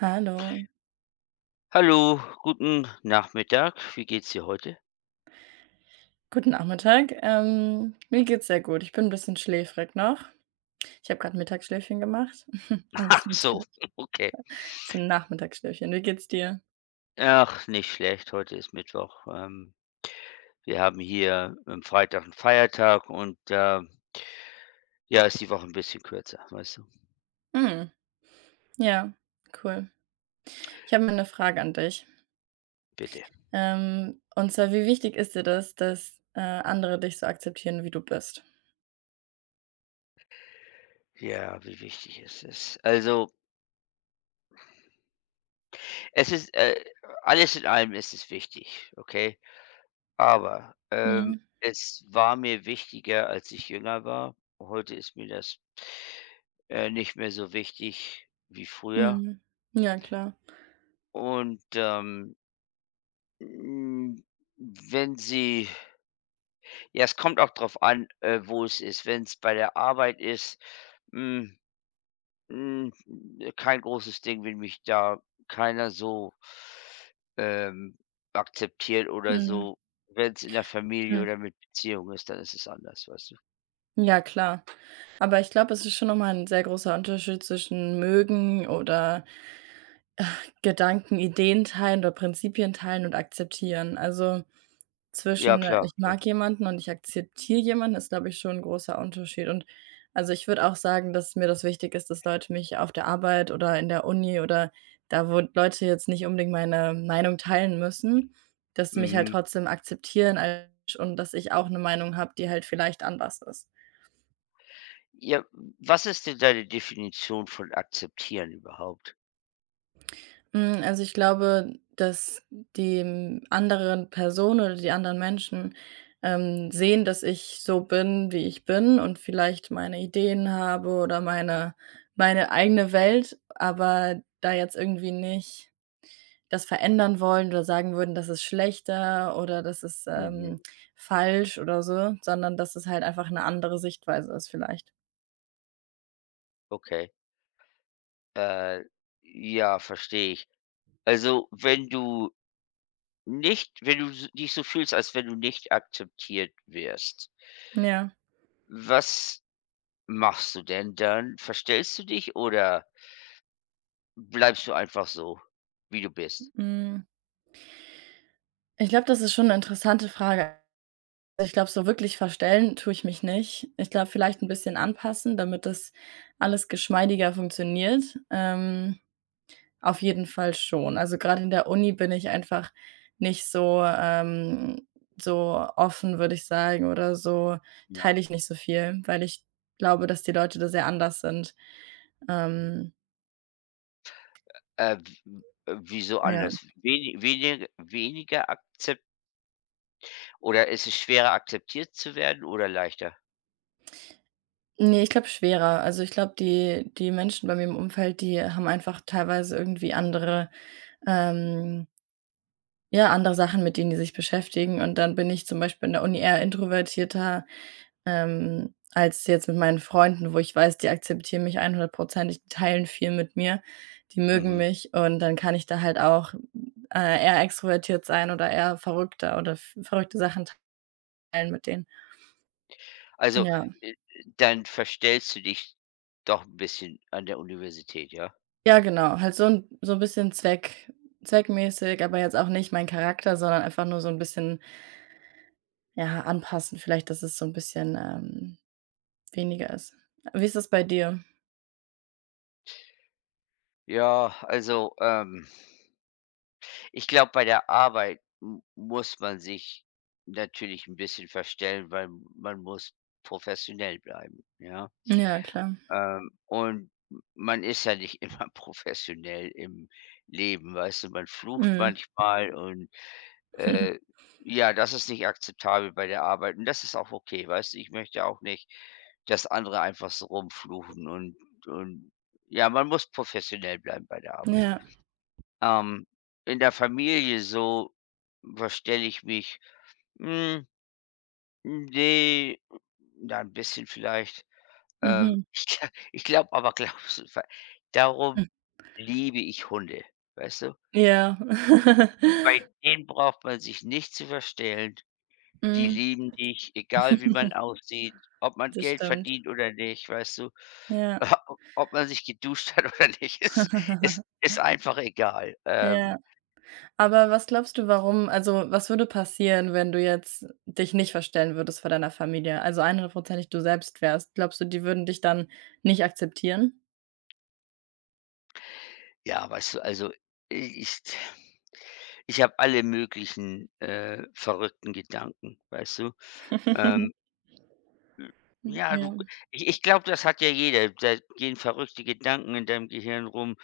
Hallo, Hallo, guten Nachmittag. Wie geht's dir heute? guten Nachmittag. Mir geht's sehr gut. Ich bin ein bisschen schläfrig noch. Ich habe gerade Mittagsschläfchen gemacht, aber Ach es hat's ge so, okay. ist 'n Nachmittagsschläfchen. Wie geht's dir? Ach, nicht schlecht. Heute ist Mittwoch. Wir haben hier am Freitag einen Feiertag und, ja, ist die Woche ein bisschen kürzer, weißt du? Mhm, ja, cool. Ich habe mal 'ne Frage an dich. Bitte. Und zwar, wie wichtig ist dir das, dass, andere dich so akzeptieren, wie du bist? Ja, wie wichtig es ist. Also, es ist, alles in allem ist es wichtig, okay? Aber, Mhm, es war mir wichtiger, als ich jünger war. Heute ist mir das, nicht mehr so wichtig wie früher. mhm. Ja, klar. Und, hm, wenn sie ja, es kommt auch drauf an, wo es ist. Wenn es bei der Arbeit ist, hm, hm, kein großes Ding, wenn mich da keiner so, ähm, akzeptiert oder Mhm, so. Wenn es in der Familie hm. oder mit Beziehung ist, dann ist es anders, weißt du? Ja, klar. Aber ich glaube, es ist schon noch mal 'n sehr großer Unterschied zwischen mögen oder Gedanken, Ideen teilen oder Prinzipien teilen und akzeptieren. Also, Ja, zwischen klar, ich klar. mag jemanden und ich akzeptiere jemanden ist, glaube ich, schon ein großer Unterschied. Und, also, ich würde auch sagen, dass mir das wichtig ist, dass Leute mich auf der Arbeit oder in der Uni oder da, wo Leute jetzt nicht unbedingt meine Meinung teilen müssen, dass sie mich halt Mhm. trotzdem akzeptieren als und dass ich auch eine Meinung habe, die halt vielleicht anders ist. Ja, was ist denn deine Definition von akzeptieren überhaupt? Also, ich glaube, dass die, anderen Personen oder die anderen Menschen, sehen, dass ich so bin, wie ich bin und vielleicht meine Ideen habe oder meine eigene Welt, aber da jetzt irgendwie nicht das verändern wollen oder sagen würden, das ist schlechter oder das ist, Mhm, falsch oder so, sondern dass es halt einfach eine andere Sichtweise ist vielleicht. okay. Äh, ja, verstehe ich. Also, wenn du nicht wenn du s dich so fühlst, als wenn du nicht akzeptiert wirst, Ja, was machst du denn dann? Verstellst du dich oder bleibst du einfach so, wie du bist? hm, ich glaube, das ist schon eine interessante Frage. Ich glaube, so wirklich verstellen tue ich mich nicht. Ich glaube, vielleicht ein bisschen anpassen, damit das alles geschmeidiger funktioniert. Auf jeden Fall schon. Also, gerade in der Uni bin ich einfach nicht so, so offen, würde ich sagen, oder so Ja. teile ich nicht so viel, weil ich glaube, dass die Leute da sehr anders sind. Ähm, W wieso ja. anders? Weni wenige weniger akzept oder ist es schwerer akzeptiert zu werden oder leichter? Ne, ich glaube schwerer. Also, ich glaube, die Menschen bei mir im Umfeld, die haben einfach teilweise irgendwie andere, ähm ja, andere Sachen, mit denen die sich beschäftigen, und dann bin ich zum Beispiel in der Uni eher introvertierter, als jetzt mit meinen Freunden, wo ich weiß, die akzeptieren mich 100%. Die teilen viel mit mir, die mögen Mhm. mich, und dann kann ich da halt auch, eher extrovertiert sein oder eher verrückter oder v verrückte Sachen teilen mit denen. Also, Ja. äh, dann verstellst du dich doch ein bisschen an der Universität, ja? Ja, genau, halt so ein bisschen zweckmäßig, aber jetzt auch nicht mein Charakter, sondern einfach nur so ein bisschen, ja, anpassen vielleicht, dass es so ein bisschen, weniger ist. Wie ist das bei dir? Ja, also, ich glaube, bei der Arbeit m muss man sich natürlich ein bisschen verstellen, weil man muss professionell bleiben, ja? Ja, klar. Und man ist ja nicht immer professionell im Leben, weißt du? Man flucht Mhm. manchmal und, äh, ja, das ist nicht akzeptabel bei der Arbeit und das ist auch okay, weißt du? Ich möchte auch nicht, dass andere einfach so rumfluchen und und ja, man muss professionell bleiben bei der Arbeit. Ja. Ähm, in der Familie so verstelle ich mich. Hm, ne, ja, 'n bisschen vielleicht. Mhm. ich gla ich glaube aber glaubst du ver Hm. darum liebe ich Hunde, weißt du? Ja. Bei denen braucht man sich nicht zu verstellen. Die Mhm. lieben dich, egal wie man aussieht, ob man Das Geld stimmt. verdient oder nicht, weißt du? Ja. Ob man sich geduscht hat oder nicht, ist ist ist einfach egal. Ähm Ja. Aber was glaubst du, warum, also, was würde passieren, wenn du jetzt dich nicht verstellen würdest vor deiner Familie? Also, 100% du selbst wärst. Glaubst du, die würden dich dann nicht akzeptieren? Ja, weißt du, also ich ich habe alle möglichen, verrückten Gedanken, weißt du? Ähm, ja, du Ja. ich ich glaube, das hat ja jeder. Da gehen verrückte Gedanken in deinem Gehirn rum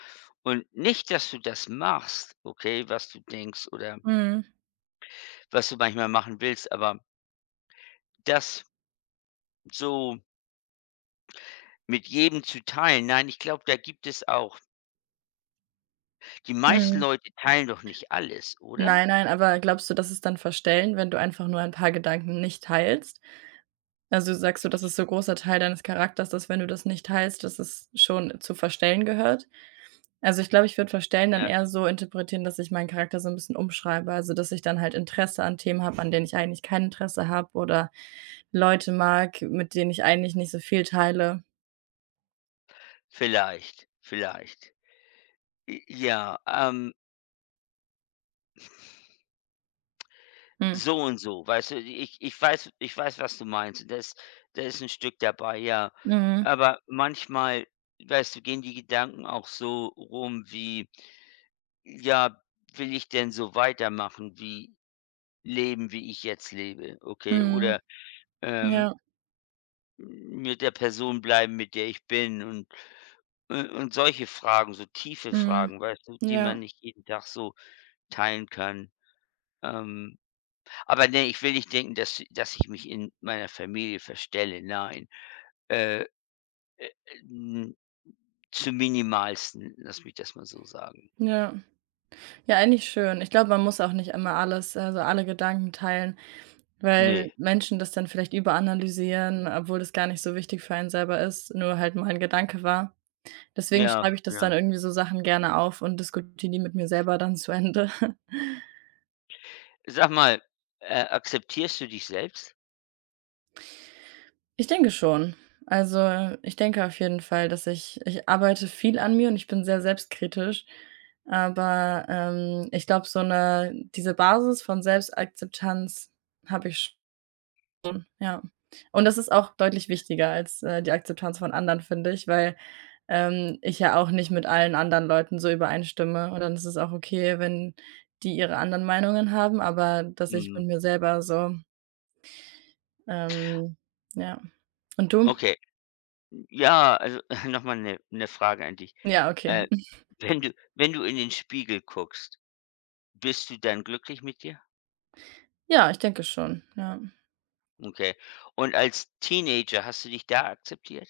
und nicht, dass du das machst, okay, was du denkst oder Mhm. was du manchmal machen willst, aber das so mit jedem zu teilen, nein, ich glaube, da gibt es auch die meisten Mhm. Leute teilen doch nicht alles, oder? Nein, nein, aber glaubst du, dass es dann Verstellen, wenn du einfach nur ein paar Gedanken nicht teilst? Also sagst du, das ist so großer Teil deines Charakters, dass, wenn du das nicht teilst, dass es schon zu verstellen gehört? Also ich glaube, ich würde verstellen dann Ja, eher so interpretieren, dass ich meinen Charakter so ein bisschen umschreibe. Also, dass ich dann halt Interesse an Themen habe, an denen ich eigentlich kein Interesse habe, oder Leute mag, mit denen ich eigentlich nicht so viel teile. vielleicht, vielleicht. J ja, Mhm. so und so, weißt du? Ich weiß, was du meinst. Da ist ein Stück dabei, ja. Mhm. Aber manchmal, weißt du, gehen die Gedanken auch so rum wie: „Ja, will ich denn so weitermachen wie leben, wie ich jetzt lebe, okay? Mhm. Oder, ähm, Ja. mit der Person bleiben, mit der ich bin?" Und solche Fragen, so tiefe Mhm. Fragen, weißt du, die man Ja. nicht jeden Tag so teilen kann. Ähm Aber nee, ich will nicht denken, dass ich mich in meiner Familie verstelle. Nein, äh, n zum Minimalsten, lass mich das mal so sagen. Ja. Ja, eigentlich schön. Ich glaube, man muss auch nicht immer alles, also alle Gedanken teilen. Weil Nee, Menschen das dann vielleicht überanalysieren, obwohl das gar nicht so wichtig für einen selber ist, nur halt mal ein Gedanke war. Deswegen ja, schreibe ich das dann ja. irgendwie so, Sachen gerne auf, und diskutiere die mit mir selber dann zu Ende. Sag mal, akzeptierst du dich selbst? Ich denke schon. Also, ich denke auf jeden Fall, dass ich arbeite viel an mir, und ich bin sehr selbstkritisch, aber, ich glaube, so eine diese Basis von Selbstakzeptanz habe ich. Ja. Und das ist auch deutlich wichtiger als, die Akzeptanz von anderen, finde ich, weil, ich ja auch nicht mit allen anderen Leuten so übereinstimme. Und dann ist es auch okay, wenn die ihre anderen Meinungen haben, aber dass ich Mhm, mit mir selber so, ähm ja. Und du? okay. Ja, also noch mal 'ne Frage an dich. Ja, okay. Äh, wenn du in den Spiegel guckst, bist du dann glücklich mit dir? Ja, ich denke schon, ja. Okay. Und als Teenager hast du dich da akzeptiert?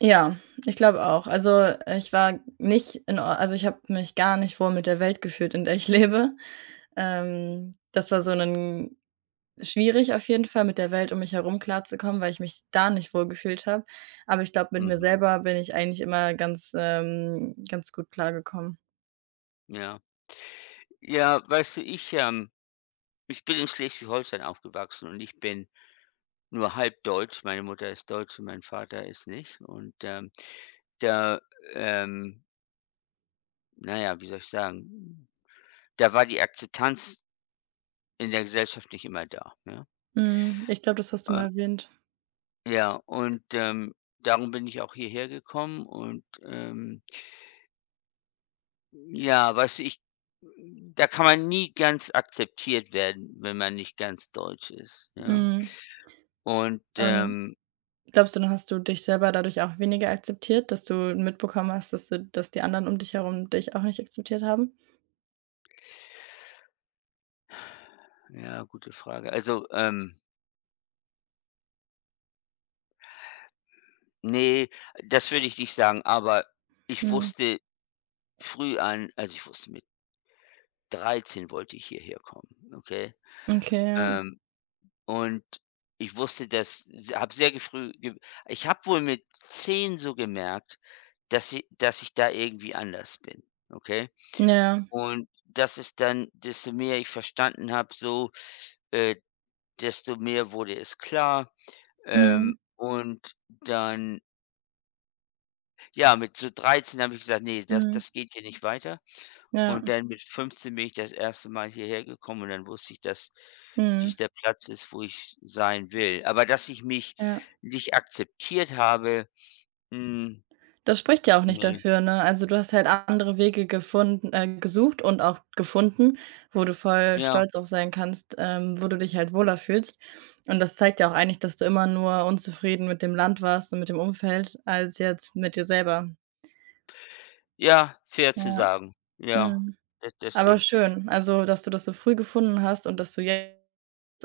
Ja, ich glaube auch. Also, ich war nicht in Or also, ich habe mich gar nicht wohl mit der Welt gefühlt, in der ich lebe. Das war so ein schwierig auf jeden Fall, mit der Welt um mich herum klarzukommen, weil ich mich da nicht wohlgefühlt habe. Aber ich glaube, mit mir Mhm, selber bin ich eigentlich immer ganz, ganz gut klargekommen. ja. Ja, weißt du, ich bin in Schleswig-Holstein aufgewachsen und ich bin nur halb deutsch. Meine Mutter ist deutsch und mein Vater ist nicht. Und, da, ähm na ja, wie soll ich sagen, da war die Akzeptanz in der Gesellschaft nicht immer da, ne? Mhm, ich glaube, das hast du Äh, mal erwähnt. ja, und, darum bin ich auch hierher gekommen und, ja, weißt du, ich da kann man nie ganz akzeptiert werden, wenn man nicht ganz deutsch ist, ja? Mhm, Und, und glaubst du, dann hast du dich selber dadurch auch weniger akzeptiert, dass du mitbekommen hast, dass die anderen um dich herum dich auch nicht akzeptiert haben? ja, gute Frage. Also, nee, das würde ich nicht sagen, aber ich Mhm, wusste früh an also, ich wusste mit 13 wollte ich hierher kommen, okay? okay, ja. Ähm, und ich wusste das habe sehr ge früh ge ich habe wohl mit 10 so gemerkt, dass ich, da irgendwie anders bin, okay? Ja. Und das ist dann desto mehr ich verstanden habe so, äh, desto mehr wurde es klar. Ähm, Mhm, und dann, ja, mit so 13 habe ich gesagt: „Nee, das mhm, das geht hier nicht weiter." ja, Und dann mit 15 bin ich das erste Mal hierher gekommen und dann wusste ich, dass dies mhm, der Platz ist, wo ich sein will. Aber dass ich mich ja. nicht akzeptiert habe, hm, Das spricht ja auch nicht ne. dafür, ne? Also, du hast halt andere Wege gefunden, gesucht und auch gefunden, wo du voll Ja, stolz auf sein kannst, wo du dich halt wohler fühlst. Und das zeigt ja auch eigentlich, dass du immer nur unzufrieden mit dem Land warst und mit dem Umfeld, als jetzt mit dir selber. ja, fair zu Ja, sagen. Ja, mhm. das Aber stimmt. schön, also, dass du das so früh gefunden hast und dass du jetzt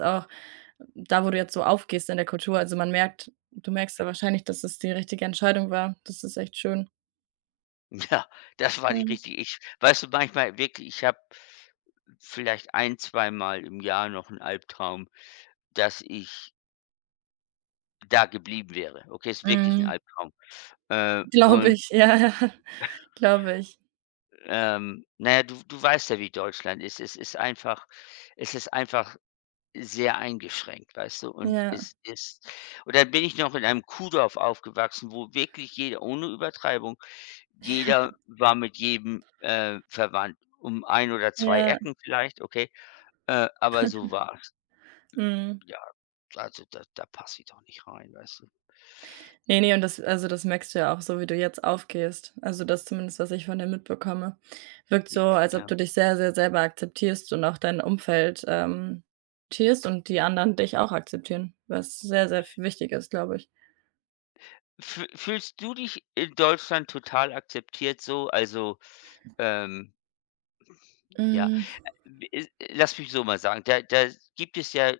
auch da, wo du jetzt so aufgehst in der Kultur, also, man merkt, du merkst ja wahrscheinlich, dass es die richtige Entscheidung war. Das ist echt schön. Ja, das war die Mhm. richtige ich, weißt du, manchmal wirklich, ich habe vielleicht ein, zweimal im Jahr noch einen Albtraum, dass ich da geblieben wäre. Okay, ist wirklich ein Mhm. Albtraum. Äh, Glaube und ich, ja, ja, glaube ich. na ja, du weißt ja, wie Deutschland ist. Es ist einfach sehr eingeschränkt, weißt du? Und Ja, es ist und dann bin ich noch in einem Kuhdorf aufgewachsen, wo wirklich jeder ohne Übertreibung, jeder ja, war mit jedem, verwandt. Um ein oder zwei ja, Ecken vielleicht, okay? Aber so war's. mhm. Ja, also da passe ich doch nicht rein, weißt du? Ne, ne, und das, also, das merkst du ja auch so, wie du jetzt aufgehst. Also, das zumindest, was ich von dir mitbekomme. Wirkt J so, als ob ja. du dich sehr, sehr selber akzeptierst und auch dein Umfeld, akzeptierst und die anderen dich auch akzeptieren, was sehr, sehr f wichtig ist, glaube ich. Fühlst du dich in Deutschland total akzeptiert so? Also, ähm, ja? Mhm, Lass mich so mal sagen, da gibt es ja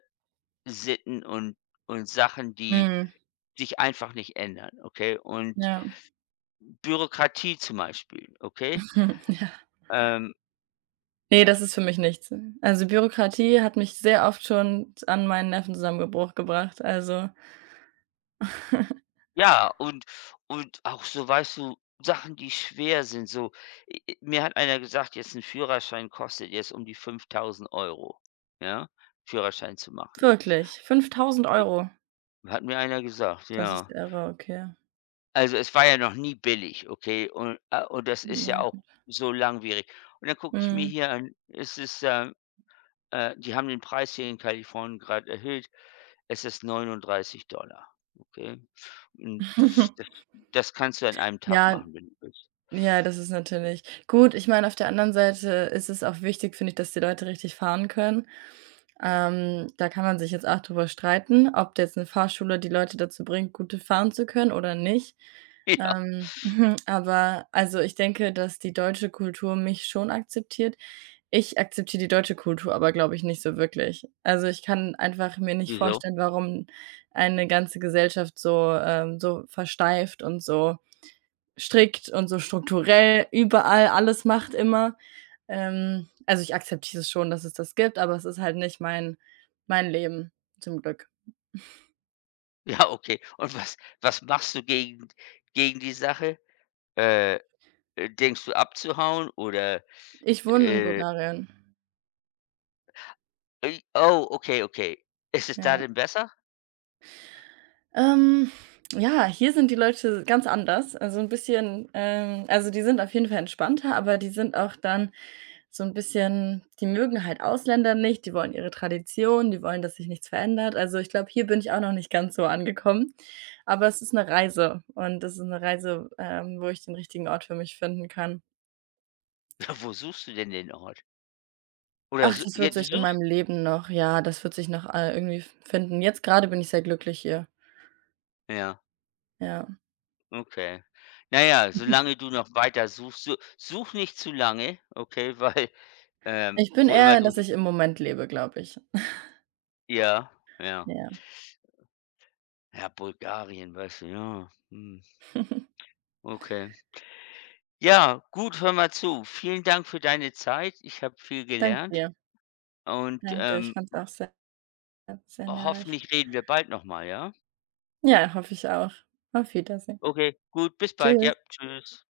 Sitten und Sachen, die mhm, sich einfach nicht ändern, okay? Und ja, Bürokratie zum Beispiel, okay? ja. Ähm, äh, Ne, das ist für mich nichts. Also, Bürokratie hat mich sehr oft schon an meinen Nervenzusammenbruch gebracht, also. ja, und auch so, weißt du, Sachen, die schwer sind, so, i i mir hat einer gesagt, jetzt ein Führerschein kostet jetzt um die 5.000 Euro, ja, Führerschein zu machen. Wirklich, 5.000 I Euro. Hat mir einer gesagt, Das ist ja. ja irre, okay. Also, es war ja noch nie billig, okay? Und das ist ja Ja, auch gut. so langwierig. Und dann gucke ich mir Mhm. hier an, die haben den Preis hier in Kalifornien gerade erhöht. Es ist 39 Dollar, okay? Und das das das kannst du an einem Tag Ja, machen, wenn du willst. ja, das ist natürlich gut, ich meine, auf der anderen Seite ist es auch wichtig, finde ich, dass die Leute richtig fahren können. Da kann man sich jetzt auch drüber streiten, ob jetzt 'ne Fahrschule die Leute dazu bringt, gut fahren zu können oder nicht. Ja. Mhm, aber also, ich denke, dass die deutsche Kultur mich schon akzeptiert. Ich akzeptiere die deutsche Kultur aber, glaube ich, nicht so wirklich. Also, ich kann einfach mir nicht Wieso? vorstellen, warum eine ganze Gesellschaft so, so versteift und so strikt und so strukturell überall alles macht immer. Also, ich akzeptiere es schon, dass es das gibt, aber es ist halt nicht mein Leben, zum Glück. Ja, okay. Und was machst du gegen die Sache? Äh, denkst du abzuhauen oder, Ich wohne in äh Bulgarien, Ui, oh, okay, okay. Ist es da ja. denn besser? Ähm, ja, hier sind die Leute ganz anders, also 'n bisschen, also, die sind auf jeden Fall entspannter, aber die sind auch dann so ein bisschen, die mögen halt Ausländer nicht, die wollen ihre Tradition, die wollen, dass sich nichts verändert. Also, ich glaube, hier bin ich auch noch nicht ganz so angekommen, aber es ist eine Reise, und das ist eine Reise, wo ich den richtigen Ort für mich finden kann. Ja, wo suchst du denn den Ort? Oder Ach, su das ja, wird du sich in suchst, meinem Leben noch, ja, das wird sich noch, irgendwie finden. Jetzt gerade bin ich sehr glücklich hier. ja, Ja. okay. Na ja, solange du noch weiter suchst, su such nicht zu lange, okay, weil, Ich bin wo immer eher, du dass hin, ich im Moment lebe, glaube ich. ja, ja. Ja. Ja, Bulgarien, weißt du, ja, mhm, okay. Ja, gut, hör mal zu. Vielen Dank für deine Zeit. Ich habe viel Danke gelernt dir. und, Danke dir. Ich fand's auch sehr, sehr nährreich. hoffentlich reden wir bald noch mal, ja? Ja, hoffe ich auch. Auf Wiedersehen. Okay, gut, bis bald. Ja, Tschüss. tschüss.